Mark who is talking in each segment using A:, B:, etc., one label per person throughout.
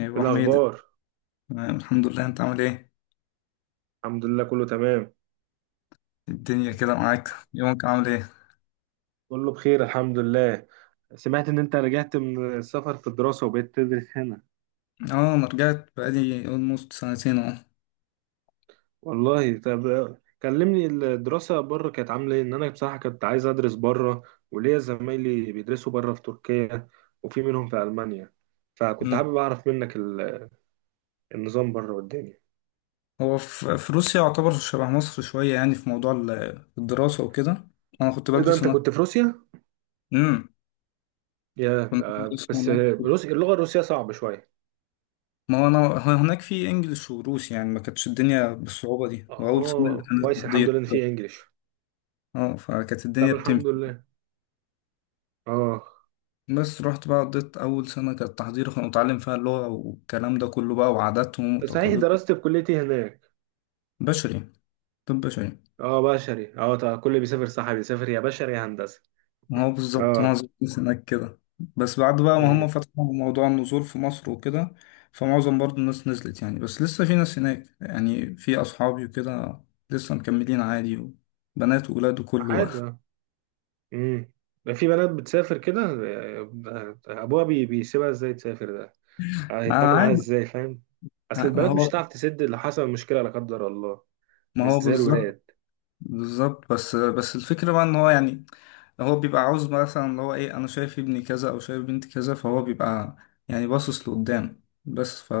A: يا
B: ايه
A: ابو حميد،
B: الاخبار؟
A: تمام، الحمد لله. انت عامل ايه؟
B: الحمد لله، كله تمام.
A: الدنيا كده معاك؟ يومك عامل ايه؟
B: كله بخير، الحمد لله. سمعت ان انت رجعت من السفر في الدراسة وبقيت تدرس هنا.
A: اه انا رجعت بقالي almost سنتين اهو.
B: والله، طب. كلمني، الدراسة بره كانت عاملة ايه؟ ان انا بصراحة كنت عايز ادرس بره، وليا زمايلي بيدرسوا بره في تركيا، وفي منهم في المانيا، فكنت
A: مم.
B: حابب اعرف منك النظام بره والدنيا.
A: هو في روسيا يعتبر شبه مصر شويه، يعني في موضوع الدراسه وكده. انا كنت
B: ايه ده،
A: بدرس
B: انت
A: هناك.
B: كنت في روسيا؟
A: امم. كنت بدرس
B: بس،
A: هناك.
B: روسيا، اللغة الروسية صعبة شوية.
A: ما هو انا، هو هناك في انجلش وروسي، يعني ما كانتش الدنيا بالصعوبه دي، واول سنه اللي
B: اه،
A: كانت
B: كويس، الحمد
A: تحضير.
B: لله ان في انجليش.
A: اه، فكانت الدنيا
B: طب،
A: بتمشي.
B: الحمد لله. اه.
A: بس رحت بقى، قضيت أول سنة كانت تحضير، كنا بنتعلم فيها اللغة والكلام ده كله بقى، وعاداتهم
B: صحيح،
A: وتقاليدهم.
B: دراستي في كليتي هناك؟
A: بشري. طب بشري.
B: اه، بشري. اه، طبعا كل اللي بيسافر صح بيسافر يا بشري يا هندسه.
A: ما هو بالظبط،
B: اه.
A: معظم الناس هناك كده. بس بعد بقى ما
B: امم.
A: هم فتحوا موضوع النزول في مصر وكده، فمعظم برضو الناس نزلت يعني. بس لسه في ناس هناك يعني، في أصحابي وكده، لسه مكملين عادي. بنات وولاد وكله بقى
B: عادي. اه. امم. ده في بنات بتسافر كده، ابوها بيسيبها ازاي تسافر ده؟
A: آه
B: هيطمن عليها
A: عادي.
B: ازاي، فاهم؟ اصل
A: آه، ما
B: البنات مش
A: هو
B: هتعرف تسد، اللي حصل مشكله لا قدر الله.
A: ما
B: مش
A: هو
B: زي
A: بالظبط.
B: الولاد.
A: بالظبط، بس الفكرة بقى إن هو يعني، هو بيبقى عاوز مثلا اللي هو إيه، أنا شايف ابني كذا أو شايف بنتي كذا، فهو بيبقى يعني باصص لقدام، بس ف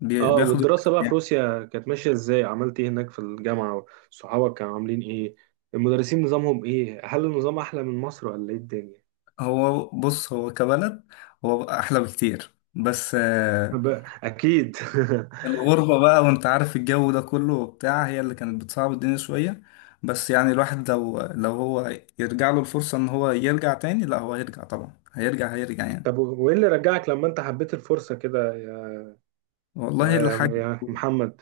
B: اه،
A: بياخد.
B: والدراسه بقى في روسيا كانت ماشيه ازاي؟ عملت ايه هناك في الجامعه؟ صحابك كانوا عاملين ايه؟ المدرسين نظامهم ايه؟ هل النظام احلى من مصر ولا ايه الدنيا؟
A: هو بص، هو كبلد هو احلى بكتير، بس آه،
B: اكيد.
A: الغربة بقى وانت عارف الجو ده كله وبتاع، هي اللي كانت بتصعب الدنيا شوية. بس يعني الواحد لو هو يرجع له الفرصة ان هو يرجع تاني، لا هو هيرجع طبعا، هيرجع هيرجع يعني.
B: طب، وايه اللي رجعك لما انت حبيت الفرصة كده، يا يا
A: والله
B: يا
A: الحاج.
B: يا محمد؟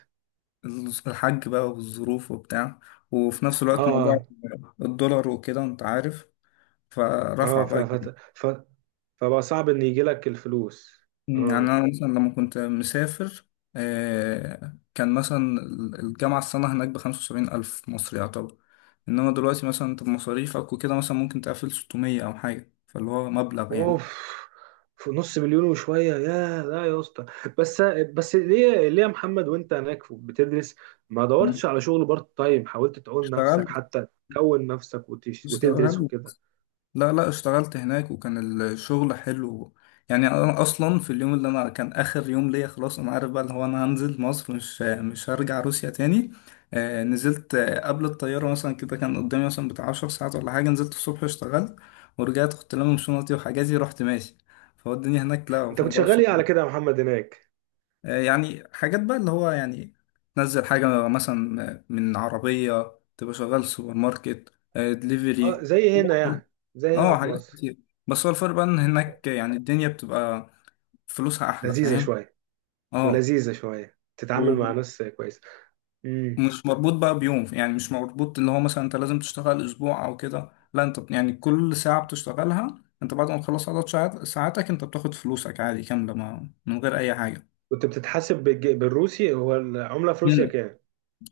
A: الحاج بقى، والظروف وبتاع، وفي نفس الوقت موضوع
B: اه،
A: الدولار وكده انت عارف،
B: اه،
A: فرفع
B: ف
A: بقى.
B: ف ف فبقى صعب ان يجي لك الفلوس.
A: يعني
B: اه،
A: أنا مثلا لما كنت مسافر، آه، كان مثلا الجامعة السنة هناك بـ75 ألف مصري يعتبر. إنما دلوقتي مثلا أنت بمصاريفك وكده، مثلا ممكن تقفل 600 أو حاجة، فاللي هو مبلغ يعني.
B: اوف! في نص مليون وشوية، يا لا يا اسطى! بس بس ليه يا محمد وانت هناك بتدرس، ما
A: مم.
B: دورتش على شغل بارت تايم؟ حاولت تعول
A: اشتغلت.
B: نفسك حتى تكون نفسك وتدرس
A: اشتغلت.
B: وكده؟
A: لا لا، اشتغلت هناك وكان الشغل حلو. يعني انا اصلا في اليوم اللي انا كان اخر يوم ليا خلاص، انا عارف بقى اللي هو انا هنزل مصر، مش هرجع روسيا تاني. آه نزلت، آه، قبل الطيارة مثلا كده كان قدامي مثلا بتاع 10 ساعات ولا حاجة، نزلت الصبح اشتغلت ورجعت، كنت لامم شنطتي وحاجاتي، رحت ماشي. فهو الدنيا هناك لا،
B: انت
A: في
B: كنت
A: موضوع
B: شغال
A: الشغل
B: ايه على كده يا محمد هناك؟
A: آه، يعني حاجات بقى اللي هو يعني تنزل حاجة مثلا من عربية، تبقى شغال سوبر ماركت، آه
B: اه،
A: دليفري.
B: زي هنا يعني، زي هنا
A: اه
B: في
A: حاجات
B: مصر.
A: كتير. بس هو الفرق بقى ان هناك يعني الدنيا بتبقى فلوسها احلى،
B: لذيذة
A: فاهم.
B: شوية.
A: اه،
B: ولذيذة شوية، تتعامل مع
A: ومش
B: ناس كويسة. امم.
A: مربوط بقى بيوم، يعني مش مربوط اللي هو مثلا انت لازم تشتغل اسبوع او كده، لا انت يعني كل ساعة بتشتغلها انت بعد ما تخلص عدد ساعاتك، انت بتاخد فلوسك عادي كاملة ما، من غير اي حاجة.
B: كنت بتتحاسب بالروسي؟ هو العملة في روسيا
A: مم.
B: كام؟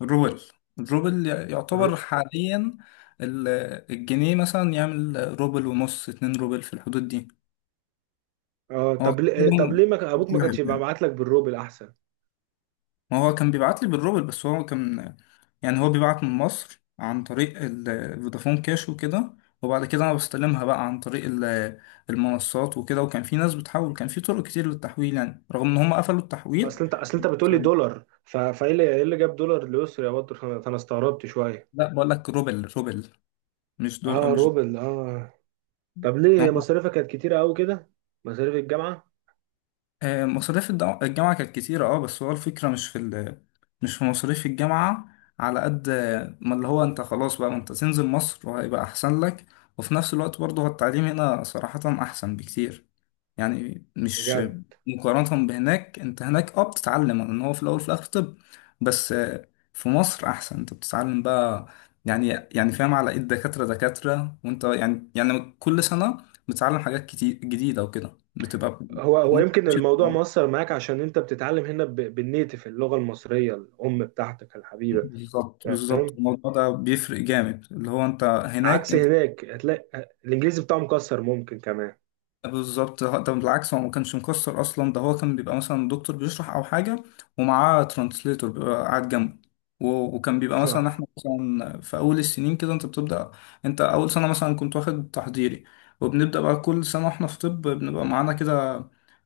A: الروبل. الروبل يعتبر
B: الر-
A: حاليا ال- الجنيه مثلا يعمل روبل ونص، 2 روبل، في الحدود دي.
B: اه،
A: هو
B: طب ليه ما كان- ابوك ما كانش يبقى بعت لك بالروبل احسن؟
A: ما هو كان بيبعت لي بالروبل، بس هو كان يعني هو بيبعت من مصر عن طريق فودافون كاش وكده، وبعد كده انا بستلمها بقى عن طريق المنصات وكده. وكان في ناس بتحول، كان في طرق كتير للتحويل يعني، رغم ان هم قفلوا التحويل.
B: اصل انت بتقول لي
A: كان-
B: دولار، ف... فايه اللي ايه اللي جاب دولار لأسر يا بطل، فأنا استغربت شوية.
A: لا بقول لك روبل، روبل، مش دول
B: اه،
A: مش.
B: روبل، اه. طب ليه مصاريفك كانت كتيرة قوي كده؟ مصاريف الجامعة؟
A: آه، مصاريف الجامعة كانت كتيرة اه، بس هو الفكرة مش في ال... مش في مصاريف الجامعة، على قد آه، ما اللي هو انت خلاص بقى ما انت تنزل مصر وهيبقى أحسن لك. وفي نفس الوقت برضه هو التعليم هنا صراحة أحسن بكتير. يعني مش
B: بجد؟
A: مقارنة بهناك، انت هناك اه بتتعلم ان هو في الأول وفي الآخر طب. بس آه، في مصر أحسن، انت بتتعلم بقى يعني، يعني فاهم، على ايد دكاترة دكاترة، وانت يعني يعني كل سنة بتتعلم حاجات كتير جديدة وكده، بتبقى
B: هو
A: وانت
B: يمكن
A: بتمشي.
B: الموضوع مؤثر معاك عشان انت بتتعلم هنا بالنيتف، اللغة المصرية الأم بتاعتك الحبيبة.
A: بالظبط بالظبط، الموضوع ده بيفرق جامد اللي هو انت هناك
B: عكس
A: انت.
B: هناك، هتلاقي الانجليزي بتاعه مكسر ممكن كمان.
A: بالظبط، ده بالعكس هو ما كانش مكسر اصلا، ده هو كان بيبقى مثلا دكتور بيشرح او حاجه ومعاه ترانسليتور بيبقى قاعد جنبه. و- وكان بيبقى مثلا احنا مثلا في اول السنين كده انت بتبدا. انت اول سنه مثلا كنت واخد تحضيري. وبنبدا بقى كل سنه احنا في طب بنبقى معانا كده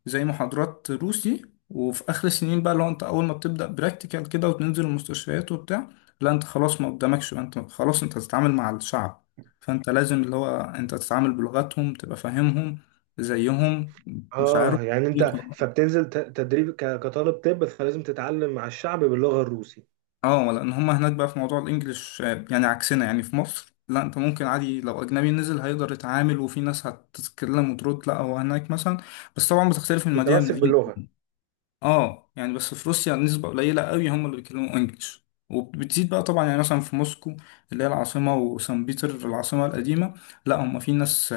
A: زي محاضرات روسي. وفي اخر السنين بقى لو انت اول ما بتبدا براكتيكال كده وتنزل المستشفيات وبتاع، لا انت خلاص ما قدامكش بقى، انت خلاص انت هتتعامل مع الشعب، فانت لازم اللي هو انت تتعامل بلغتهم، تبقى فاهمهم زيهم، مشاعرهم.
B: اه يعني انت فبتنزل تدريب كطالب طب، فلازم تتعلم مع الشعب باللغه الروسي.
A: اه، لان هم هناك بقى في موضوع الانجليش آه، يعني عكسنا. يعني في مصر لا، انت ممكن عادي لو اجنبي نزل هيقدر يتعامل، وفي ناس هتتكلم وترد. لا هو هناك مثلا، بس طبعا بتختلف من مدينه
B: متمسك
A: لمدينه.
B: باللغه.
A: اه يعني، بس في روسيا نسبه قليله قوي هم اللي بيتكلموا انجليش، وبتزيد بقى طبعا يعني، مثلا في موسكو اللي هي العاصمه، وسان بيتر العاصمه القديمه، لا هم في ناس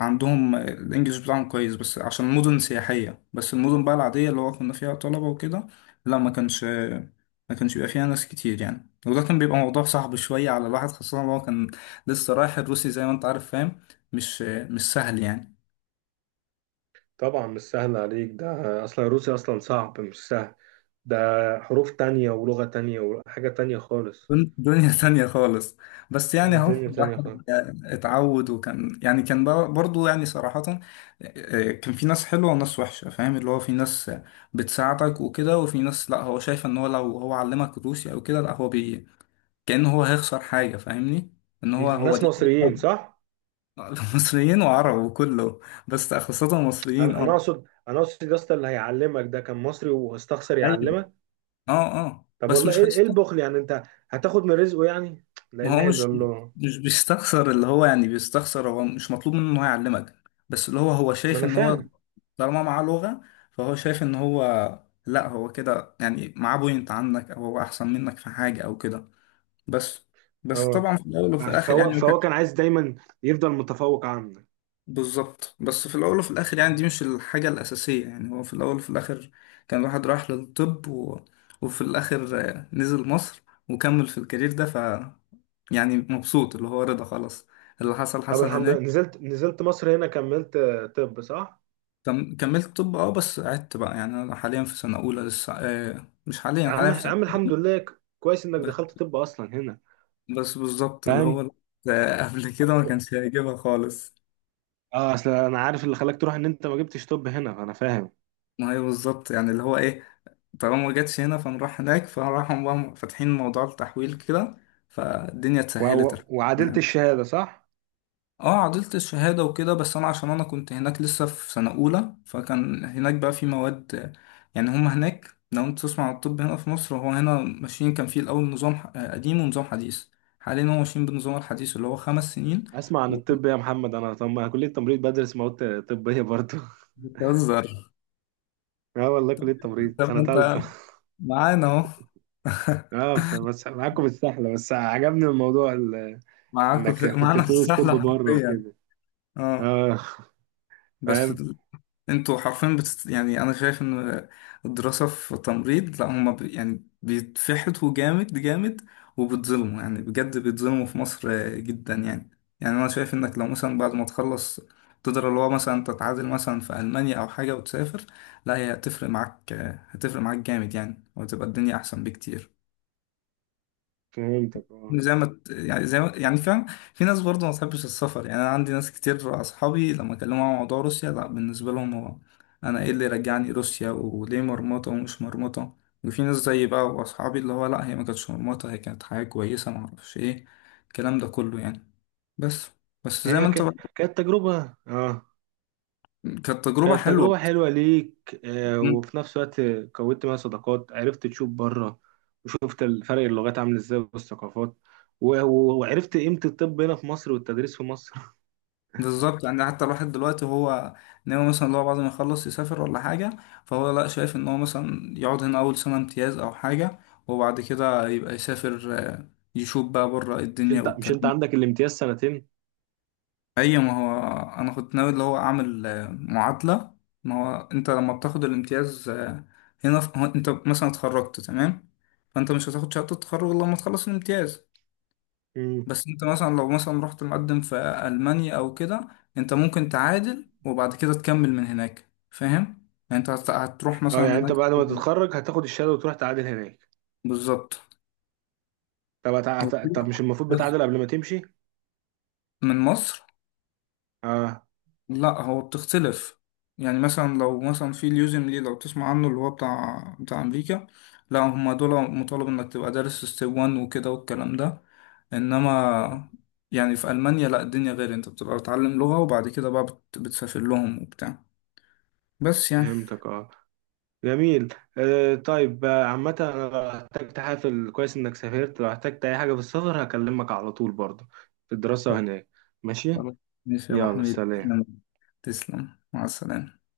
A: عندهم الانجليش بتاعهم كويس، بس عشان مدن سياحية. بس المدن بقى العادية اللي هو كنا فيها طلبة وكده، لا ما كانش، ما كانش بيبقى فيها ناس كتير يعني. وده كان بيبقى موضوع صعب شوية على الواحد، خاصة إن هو كان لسه رايح، الروسي زي ما انت عارف فاهم، مش سهل يعني.
B: طبعا مش سهل عليك، ده اصلا الروسي اصلا صعب مش سهل. ده حروف تانية ولغه تانية وحاجه تانية خالص.
A: دنيا ثانية خالص. بس يعني اهو
B: دنيا تانية
A: الواحد
B: خالص.
A: اتعود. وكان يعني كان برضو يعني صراحة، آه، كان في ناس حلوة وناس وحشة، فاهم اللي هو، في ناس بتساعدك وكده، وفي ناس لا هو شايف ان هو لو هو علمك روسي او كده، لا هو بي كأنه هو هيخسر حاجة، فاهمني، ان هو هو
B: الناس
A: دي حاجة.
B: مصريين صح؟
A: مصريين وعرب وكله، بس خاصة مصريين
B: انا انا
A: اه.
B: اقصد انا اقصد يا اسطى، اللي هيعلمك ده كان مصري واستخسر
A: ايوه.
B: يعلمك.
A: اه. اه
B: طب
A: بس
B: والله
A: مش
B: إيه
A: هيست...
B: البخل يعني؟ انت هتاخد من رزقه يعني؟ لا
A: ما هو
B: اله الا
A: مش،
B: الله.
A: مش بيستخسر اللي هو يعني، بيستخسر هو مش مطلوب منه ان هو يعلمك، بس اللي هو هو
B: ما
A: شايف
B: انا
A: ان هو
B: فاهم.
A: طالما معاه لغة، فهو شايف ان هو لا هو كده يعني معاه بوينت عنك، او هو احسن منك في حاجة او كده. بس، بس
B: اه،
A: طبعا في الاول وفي
B: عش-
A: الاخر
B: فهو
A: يعني.
B: فهو كان عايز دايما يفضل متفوق عنك.
A: بالظبط، بس في الأول وفي الآخر يعني دي مش الحاجة الأساسية يعني، هو في الأول وفي الآخر كان الواحد راح للطب و... وفي الآخر آه، نزل مصر وكمل في الكارير ده، ف يعني مبسوط اللي هو، رضا خلاص، اللي حصل
B: طب
A: حصل
B: الحمد لله،
A: هناك.
B: نزلت مصر هنا كملت، طب صح؟
A: كم... كملت طب اه، بس قعدت بقى يعني، أنا حاليا في سنة أولى لسه، آه مش حاليا،
B: يا عم
A: حاليا في
B: يا
A: سنة.
B: عم الحمد لله، كويس انك
A: بس،
B: دخلت طب اصلا هنا.
A: بس بالظبط اللي هو
B: فاهم؟
A: آه، قبل كده ما كانش هيجيبها خالص.
B: اه، اصل انا عارف اللي خلاك تروح ان انت ما جبتش طب هنا، انا فاهم.
A: ما هي بالظبط يعني اللي هو ايه، طالما ما جاتش هنا فنروح هناك، فراحوا بقى فاتحين موضوع التحويل كده، فالدنيا اتسهلت.
B: وعدلت الشهاده صح؟
A: اه عدلت الشهادة وكده، بس انا عشان انا كنت هناك لسه في سنة اولى، فكان هناك بقى في مواد. يعني هما هناك لو انت تسمع عن الطب هنا في مصر، هو هنا ماشيين كان في الاول نظام آه، قديم ونظام حديث. حاليا هو ماشيين بالنظام الحديث اللي هو 5 سنين.
B: اسمع عن الطب يا محمد، انا طب كليه تمريض، بدرس مواد طبيه برضه.
A: وبتهزر.
B: اه والله، كلية تمريض
A: طب
B: سنة
A: ما
B: تالتة.
A: انت معانا اهو.
B: اه، بس معاكم السحلة، بس عجبني الموضوع،
A: معاكم
B: انك
A: في...
B: كنت
A: معانا في
B: بتدوس ستيب
A: السحلة
B: بره
A: حرفيا.
B: وكده.
A: اه
B: اه.
A: بس
B: فاهم؟
A: انتوا حرفيا بتست... يعني انا شايف ان الدراسة في تمريض لا هما ب... يعني بيتفحتوا جامد جامد، وبيتظلموا يعني بجد بيتظلموا في مصر آه، جدا يعني. يعني انا شايف انك لو مثلا بعد ما تخلص تقدر اللي هو مثلا تتعادل مثلا في المانيا او حاجة وتسافر، لا هي هتفرق معاك آه، هتفرق معاك جامد يعني، وتبقى الدنيا احسن بكتير.
B: فهمتك، اه.
A: زي ما ت- يعني زي ما يعني فاهم، في ناس برضه ما بتحبش السفر. يعني انا عندي ناس كتير اصحابي لما اكلمهم عن موضوع روسيا، لا بالنسبه لهم هو انا ايه اللي رجعني روسيا وليه مرمطه ومش مرمطه. وفي ناس زي بقى واصحابي اللي هو لا هي ما كانتش مرمطه، هي كانت حاجه كويسه، ما اعرفش ايه الكلام ده كله يعني. بس، بس زي ما
B: هي
A: انت بقى.
B: كانت تجربة، اه.
A: كانت تجربه
B: كانت
A: حلوه.
B: تجربة حلوة ليك، وفي نفس الوقت كونت منها صداقات، عرفت تشوف بره، وشفت الفرق اللغات عامل ازاي والثقافات، وعرفت قيمة الطب هنا في مصر والتدريس في مصر.
A: بالظبط يعني، حتى الواحد دلوقتي هو ناوي مثلا لو بعد ما يخلص يسافر ولا حاجة، فهو لا شايف ان هو مثلا يقعد هنا اول سنة امتياز او حاجة، وبعد كده يبقى يسافر آه، يشوف بقى بره
B: مش
A: الدنيا
B: انت مش
A: والكلام
B: انت
A: ده.
B: عندك الامتياز سنتين؟
A: اي ما هو انا كنت ناوي اللي هو اعمل آه، معادلة. ما هو انت لما بتاخد الامتياز آه، هنا في... هو انت مثلا اتخرجت تمام، فانت مش هتاخد شهادة التخرج إلا لما تخلص الامتياز.
B: مم.
A: بس انت مثلا لو مثلا رحت مقدم في ألمانيا او كده، انت ممكن تعادل وبعد كده تكمل من هناك فاهم يعني. انت هتروح مثلا
B: اه يعني
A: هناك.
B: انت بعد ما تتخرج هتاخد الشهادة وتروح تعادل هناك؟
A: بالظبط
B: طب مش المفروض
A: بس
B: بتعادل قبل ما تمشي؟
A: من مصر.
B: اه،
A: لا هو بتختلف يعني، مثلا لو مثلا في اليوزم ليه لو تسمع عنه، اللي هو بتاع امريكا، لا هم دول مطالب انك تبقى دارس ستيب 1 وكده والكلام ده. انما يعني في المانيا لا، الدنيا غير، انت بتبقى بتتعلم لغة وبعد كده بقى بتسافر لهم وبتاع. بس يعني
B: فهمتك، اه. جميل. طيب، عامة أنا لو احتجت حافل، كويس إنك سافرت، لو احتجت أي حاجة في السفر هكلمك على طول برضه في الدراسة
A: طب
B: وهناك. ماشي.
A: خلاص. ماشي يا أبو
B: يلا،
A: حميد،
B: سلام.
A: تسلم. تسلم مع السلامة.